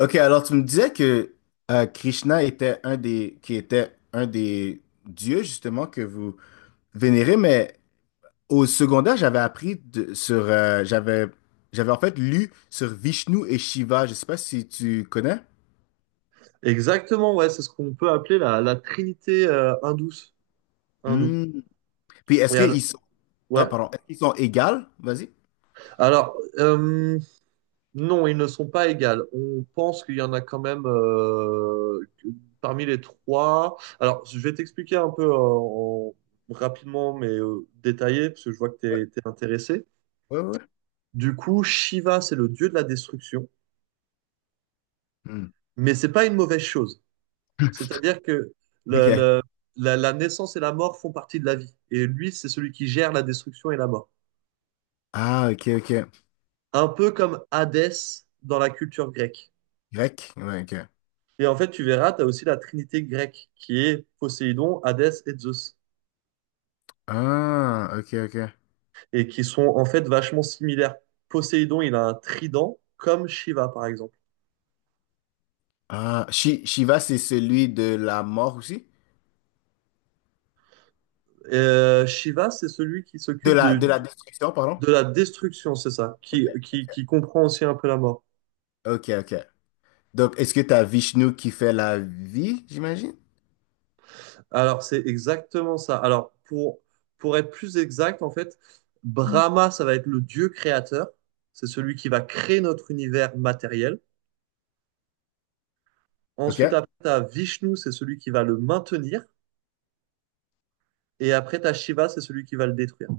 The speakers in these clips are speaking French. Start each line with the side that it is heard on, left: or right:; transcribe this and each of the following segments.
left: Ok, alors tu me disais que Krishna était un des dieux justement que vous vénérez, mais au secondaire, j'avais appris de- sur, j'avais, j'avais en fait lu sur Vishnu et Shiva. Je sais pas si tu connais.
right: Exactement, ouais, c'est ce qu'on peut appeler la trinité hindoue.
left: Hmm. Puis
right: Et al-
left: ah,
right: ouais.
left: pardon, est-ce qu'ils sont égales? Vas-y.
right: Alors, euh, non, ils ne sont pas égales. On pense qu'il y en a quand même parmi les trois. Alors, je vais t'expliquer un peu rapidement, mais détaillé, parce que je vois que
left: Ouais,
right: tu es intéressé.
left: ouais, ouais.
right: Du coup, Shiva, c'est le dieu de la destruction,
left: Hmm.
right: mais c'est pas une mauvaise chose. C'est-à-dire que le,
left: Ok.
right: le- la naissance et la mort font partie de la vie. Et lui, c'est celui qui gère la destruction et la mort.
left: Ah, ok, ok.
right: Un peu comme Hadès dans la culture grecque.
left: Grec. Ouais, ok.
right: Et en fait, tu verras, tu as aussi la trinité grecque qui est Poséidon, Hadès et Zeus,
left: Ah, ok, ok.
right: et qui sont en fait vachement similaires. Poséidon, il a un trident, comme Shiva, par exemple.
left: Ah, Shiva, c'est celui de la mort aussi?
right: Shiva, c'est celui qui
left: De de la destruction, pardon?
right: de la destruction, c'est ça,
left: Ok,
right: qui,
left: ok,
right: qui comprend aussi un peu la mort.
left: ok. Ok. Donc, est-ce que t'as Vishnu qui fait la vie, j'imagine?
right: Alors, c'est exactement ça. Pour être plus exact, en fait, Brahma, ça va être le dieu créateur, c'est celui qui va créer notre univers matériel.
left: Ok.
right: Ensuite, après, tu as Vishnu, c'est celui qui va le maintenir. Et après, tu as Shiva, c'est celui qui va le détruire.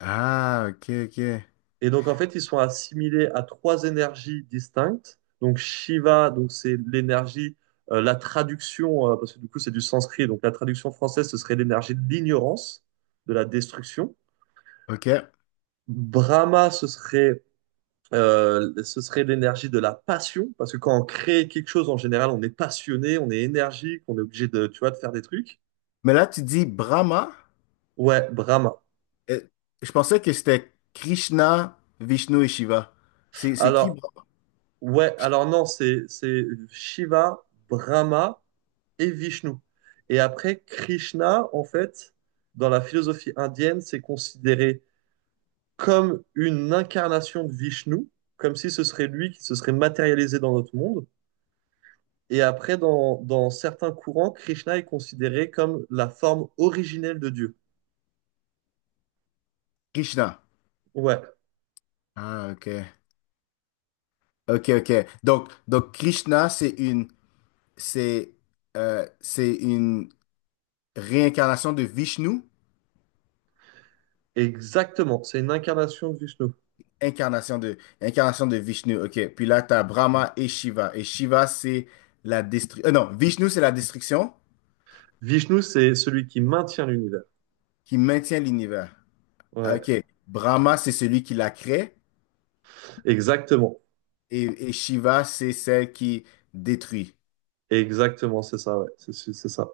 left: Ah, ok, ok.
right: Et donc, en fait, ils sont assimilés à trois énergies distinctes. Donc, Shiva, donc c'est l'énergie, la traduction, parce que du coup, c'est du sanskrit. Donc, la traduction française, ce serait l'énergie de l'ignorance, de la destruction.
left: Ok.
right: Brahma, ce serait, ce serait l'énergie de la passion, parce que quand on crée quelque chose, en général, on est passionné, on est énergique, on est obligé de, tu vois, de faire des trucs.
left: Mais là, tu dis Brahma.
right: Ouais, Brahma.
left: Euh, Je pensais que c'était Krishna, Vishnu et Shiva. C'est qui
right: Alors,
left: Brahma?
right: ouais, alors non, c'est Shiva, Brahma et Vishnu. Et après, Krishna, en fait, dans la philosophie indienne, c'est considéré comme une incarnation de Vishnu, comme si ce serait lui qui se serait matérialisé dans notre monde. Et après, dans certains courants, Krishna est considéré comme la forme originelle de Dieu.
left: Krishna.
right: Ouais,
left: Ah, ok. Ok, ok. Donc Krishna, c'est, c'est une réincarnation de Vishnu.
right: exactement. C'est une incarnation de Vishnu.
left: Incarnation de Vishnu, ok. Puis là, tu as Brahma et Shiva. Et Shiva, c'est la destruction. Non, Vishnu, c'est la destruction
right: Vishnu, c'est celui qui maintient l'univers.
left: qui maintient l'univers. Ah,
right: Ouais,
left: ok. Brahma, c'est celui qui la crée.
right: exactement.
left: Et Shiva, c'est celle qui détruit.
right: Exactement, c'est ça, ouais. C'est ça.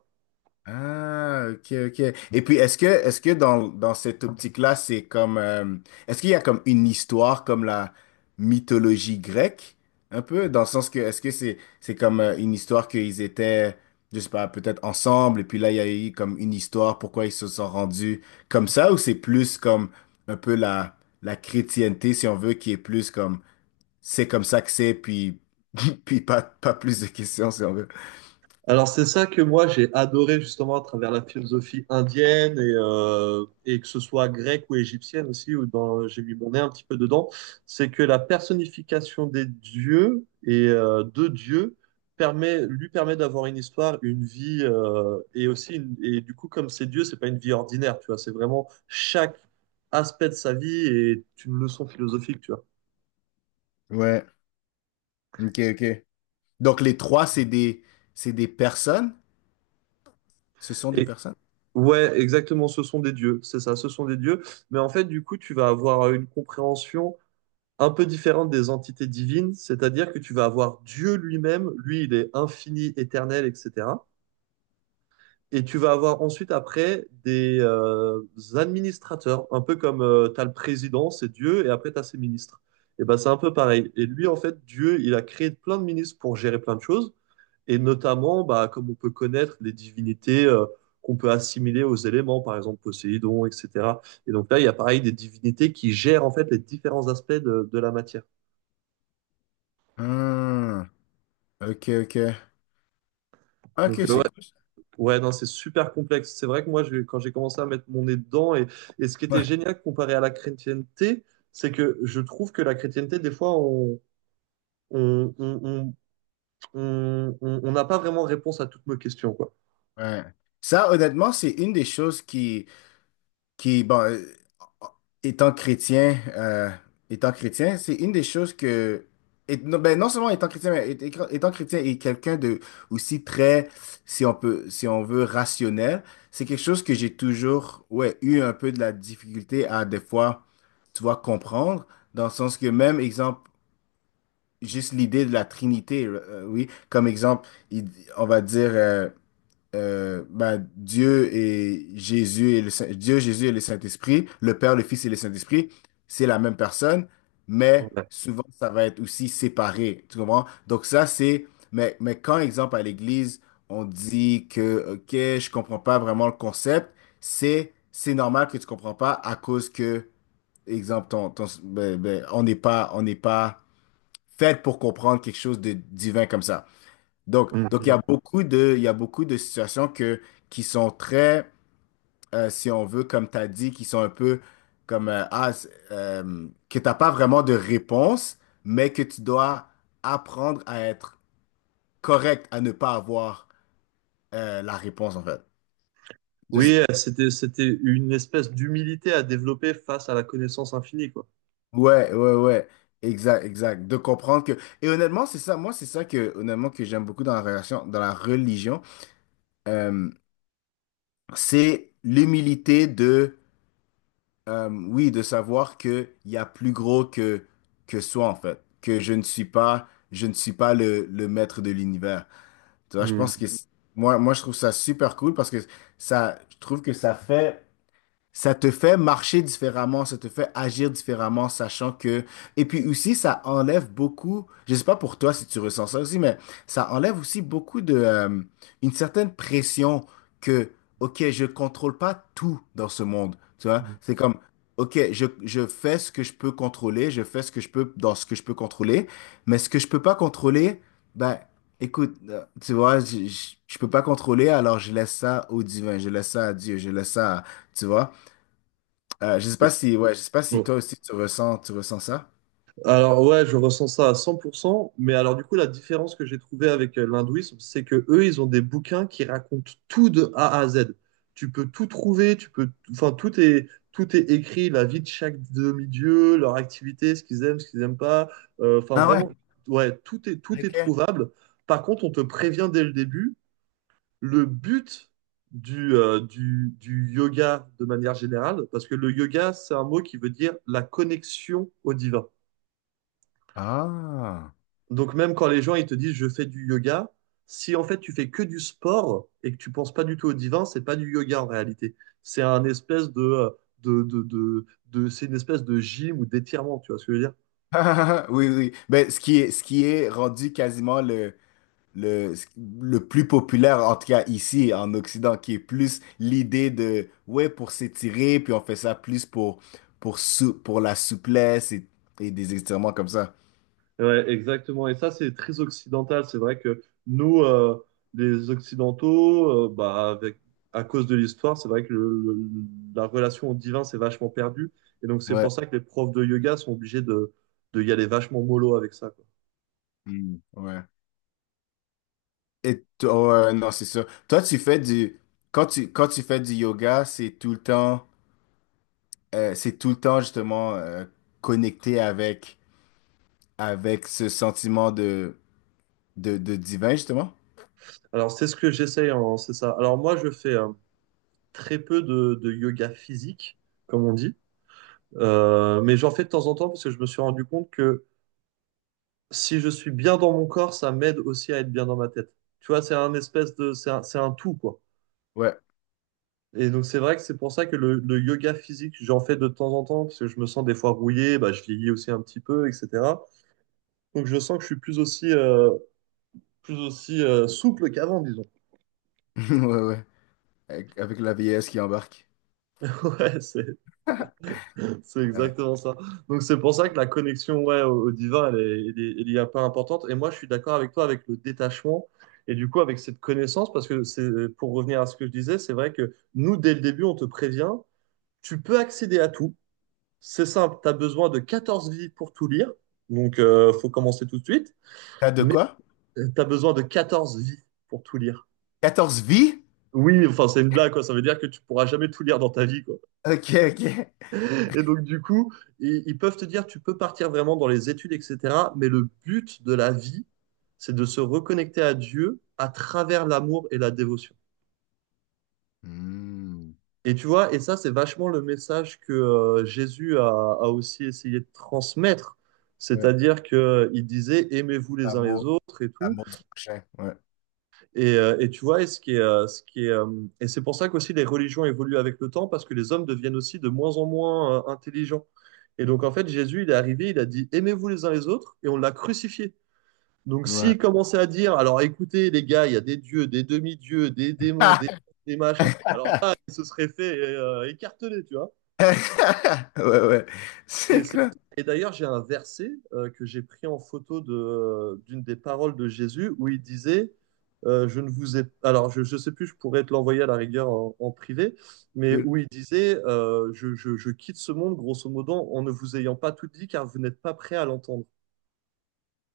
left: Ah, ok, ok. Et puis, est-ce que dans cette optique-là, c'est comme, est-ce qu'il y a comme une histoire comme la mythologie grecque, un peu, dans le sens que, c'est comme une histoire qu'ils étaient, je sais pas, peut-être ensemble, et puis là, il y a eu comme une histoire, pourquoi ils se sont rendus comme ça, ou c'est plus comme un peu la, la chrétienté, si on veut, qui est plus comme, c'est comme ça que c'est, puis, puis pas plus de questions, si on veut.
right: Alors c'est ça que moi j'ai adoré justement à travers la philosophie indienne et que ce soit grecque ou égyptienne aussi, où dans, j'ai mis mon nez un petit peu dedans, c'est que la personnification des dieux et de Dieu permet, lui permet d'avoir une histoire, une vie et aussi et du coup comme c'est Dieu, c'est pas une vie ordinaire, tu vois, c'est vraiment chaque aspect de sa vie est une leçon philosophique, tu vois.
left: Ouais, ok, ok. Donc les trois, c'est des personnes? Ce sont des
right: Et,
left: personnes?
right: Ouais, exactement, ce sont des dieux, c'est ça, ce sont des dieux. Mais en fait, du coup, tu vas avoir une compréhension un peu différente des entités divines, c'est-à-dire que tu vas avoir Dieu lui-même, lui, il est infini, éternel, etc. Et tu vas avoir ensuite après des administrateurs, un peu comme tu as le président, c'est Dieu, et après tu as ses ministres. Et ben c'est un peu pareil. Et lui, en fait, Dieu, il a créé plein de ministres pour gérer plein de choses. Et notamment, bah, comme on peut connaître les divinités qu'on peut assimiler aux éléments, par exemple Poséidon, etc. Et donc là, il y a pareil des divinités qui gèrent en fait les différents aspects de la matière.
left: Hmm, ok, ok.
right: Donc
left: Ok,
right: euh,
left: c'est
right: ouais,
left: cool. ça.
right: ouais, non, c'est super complexe. C'est vrai que moi, quand j'ai commencé à mettre mon nez dedans, et ce qui était
left: Ouais,
right: génial comparé à la chrétienté, c'est que je trouve que la chrétienté, des fois, on on on on n'a pas vraiment réponse à toutes nos questions, quoi.
left: ouais. Ça, honnêtement, c'est une des choses qui, bon, euh, étant chrétien, étant chrétien, c'est une des choses que, non, ben, non seulement étant chrétien, mais étant chrétien et quelqu'un de aussi très, si on peut, si on veut, rationnel, c'est quelque chose que j'ai toujours, ouais, eu un peu de la difficulté à des fois, tu vois, comprendre, dans le sens que même exemple, juste l'idée de la Trinité, oui, comme exemple, on va dire. Bah, Dieu, Jésus et le Saint-Esprit, le Père, le Fils et le Saint-Esprit, c'est la même personne, mais
right: Ouais.
left: souvent ça va être aussi séparé, tu comprends? Donc ça c'est, mais quand exemple à l'Église, on dit que ok, je comprends pas vraiment le concept, c'est normal que tu comprends pas à cause que exemple ben, on n'est pas fait pour comprendre quelque chose de divin comme ça. Donc,
right: Mhm.
left: il y a beaucoup de situations que, qui sont très, si on veut, comme tu as dit, qui sont un peu comme, que tu n'as pas vraiment de réponse, mais que tu dois apprendre à être correct, à ne pas avoir la réponse, en fait. Just-
right: Oui, c'était une espèce d'humilité à développer face à la connaissance infinie, quoi.
left: ouais, ouais, ouais. Exact, exact. De comprendre que... Et honnêtement, c'est ça, moi, c'est ça que, honnêtement, que j'aime beaucoup dans dans la religion. Euh, c'est l'humilité. Oui, de savoir que il y a plus gros que soi en fait, que je ne suis pas le maître de l'univers. Tu vois, je pense
right: Hmm.
left: que c'est. Moi je trouve ça super cool parce que ça je trouve que ça fait ça te fait marcher différemment, ça te fait agir différemment, sachant que... Et puis aussi, ça enlève beaucoup, je sais pas pour toi si tu ressens ça aussi, mais ça enlève aussi beaucoup de... une certaine pression que, ok, je contrôle pas tout dans ce monde, tu vois?
right: Hmm.
left: C'est comme, ok, je fais ce que je peux contrôler, je fais ce que je peux dans ce que je peux contrôler, mais ce que je peux pas contrôler, ben, écoute, tu vois, je peux pas contrôler, alors je laisse ça au divin, je laisse ça à Dieu, je laisse ça à... Tu vois? Je sais pas si, ouais, je sais pas si
right: Bon.
left: toi aussi tu ressens ça.
right: Alors ouais, je ressens ça à 100%, mais alors du coup, la différence que j'ai trouvée avec l'hindouisme, c'est que eux, ils ont des bouquins qui racontent tout de A à Z. Tu peux tout trouver, tu peux, enfin, tout est écrit, la vie de chaque demi-dieu, leur activité, ce qu'ils aiment, ce qu'ils n'aiment pas. Enfin,
left: Ah ouais?
right: vraiment, ouais, tout est
left: Ok.
right: trouvable. Par contre, on te prévient dès le début. Le but du yoga de manière générale, parce que le yoga, c'est un mot qui veut dire la connexion au divin.
left: Ah.
right: Donc même quand les gens ils te disent je fais du yoga, si en fait tu fais que du sport et que tu penses pas du tout au divin, c'est pas du yoga en réalité. C'est un espèce de, de, de, de- C'est une espèce de gym ou d'étirement, tu vois ce que je veux dire?
left: Oui, oui. Ben, ce qui est rendu quasiment le, le plus populaire, en tout cas ici, en Occident, qui est plus l'idée de, ouais, pour s'étirer, puis on fait ça plus pour, pour la souplesse et des étirements comme ça.
right: Ouais, exactement. Et ça, c'est très occidental. C'est vrai que nous, les Occidentaux, bah, avec, à cause de l'histoire, c'est vrai que la relation au divin s'est vachement perdue. Et donc, c'est
left: Ouais.
right: pour ça que les profs de yoga sont obligés de y aller vachement mollo avec ça, quoi.
left: Mm, ouais. Et toi, ouais, non, c'est sûr. Toi, tu fais du, quand tu fais du yoga, c'est tout le temps. C'est tout le temps justement Connecté avec, avec ce sentiment de de divin, justement.
right: Alors, c'est ce que j'essaye, c'est ça. Alors, moi, je fais très peu de yoga physique, comme on dit. Mais j'en fais de temps en temps parce que je me suis rendu compte que si je suis bien dans mon corps, ça m'aide aussi à être bien dans ma tête. Tu vois, c'est un tout, quoi.
left: Ouais,
right: Et donc, c'est vrai que c'est pour ça que le yoga physique, j'en fais de temps en temps, parce que je me sens des fois rouillé, bah, je vieillis aussi un petit peu, etc. Donc, je sens que je suis plus aussi souple qu'avant, disons.
left: ouais, ouais. Avec, avec la vieillesse qui embarque.
right: Ouais, c'est, C'est
left: Ouais.
right: exactement ça. Donc c'est pour ça que la connexion ouais, au divin, elle est un peu importante. Et moi, je suis d'accord avec toi avec le détachement et du coup avec cette connaissance, parce que c'est, pour revenir à ce que je disais, c'est vrai que nous, dès le début, on te prévient, tu peux accéder à tout. C'est simple, tu as besoin de 14 vies pour tout lire. Faut commencer tout de suite,
left: T'as de
right: mais
left: quoi?
right: tu as besoin de 14 vies pour tout lire.
left: Quatorze vies?
right: Oui, enfin c'est une blague, quoi. Ça veut dire que tu pourras jamais tout lire dans ta vie, quoi.
left: Ok, ok.
right: Et donc, du coup, ils peuvent te dire, tu peux partir vraiment dans les études, etc. Mais le but de la vie, c'est de se reconnecter à Dieu à travers l'amour et la dévotion.
left: Hmm.
right: Et tu vois, et ça, c'est vachement le message que Jésus a aussi essayé de transmettre.
left: Ouais,
right: C'est-à-dire qu'il disait, aimez-vous les uns les
left: l'amour,
right: autres et tout.
left: l'amour du prochain. Ouais,
right: Et tu vois, et ce qui est, Et c'est pour ça qu'aussi les religions évoluent avec le temps, parce que les hommes deviennent aussi de moins en moins intelligents. Et donc, en fait, Jésus, il est arrivé, il a dit, aimez-vous les uns les autres, et on l'a crucifié. Donc,
left: ouais.
right: s'il commençait à dire, alors écoutez, les gars, il y a des dieux, des demi-dieux, des démons, des machins, alors là, il se serait fait écarteler, tu vois.
left: Ouais, ouais.
right: Et,
left: C'est
right: c'est-
left: quoi?
right: et d'ailleurs, j'ai un verset que j'ai pris en photo de, d'une des paroles de Jésus où il disait, je ne vous ai, alors je ne sais plus, je pourrais te l'envoyer à la rigueur en, en privé, mais
left: Cool.
right: où il disait, je quitte ce monde, grosso modo, en ne vous ayant pas tout dit, car vous n'êtes pas prêt à l'entendre.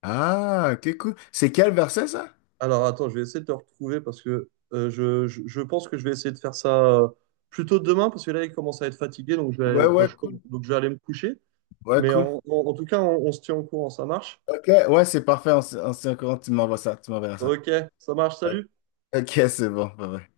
left: Ah, ok, cool. C'est quel verset, ça?
right: Alors attends, je vais essayer de te retrouver parce que je pense que je vais essayer de faire ça plutôt demain, parce que là, il commence à être fatigué, donc je vais,
left: Ouais,
right: enfin,
left: ouais,
right: je sais pas,
left: cool.
right: donc je vais aller me coucher.
left: Ouais,
right: Mais
left: cool.
right: en tout cas, on se tient au courant, ça marche.
left: Ok, ouais, c'est parfait. Tu m'envoies tu m'enverras ça.
right: Ok, ça marche, salut.
left: Ok, c'est bon. Bye bye.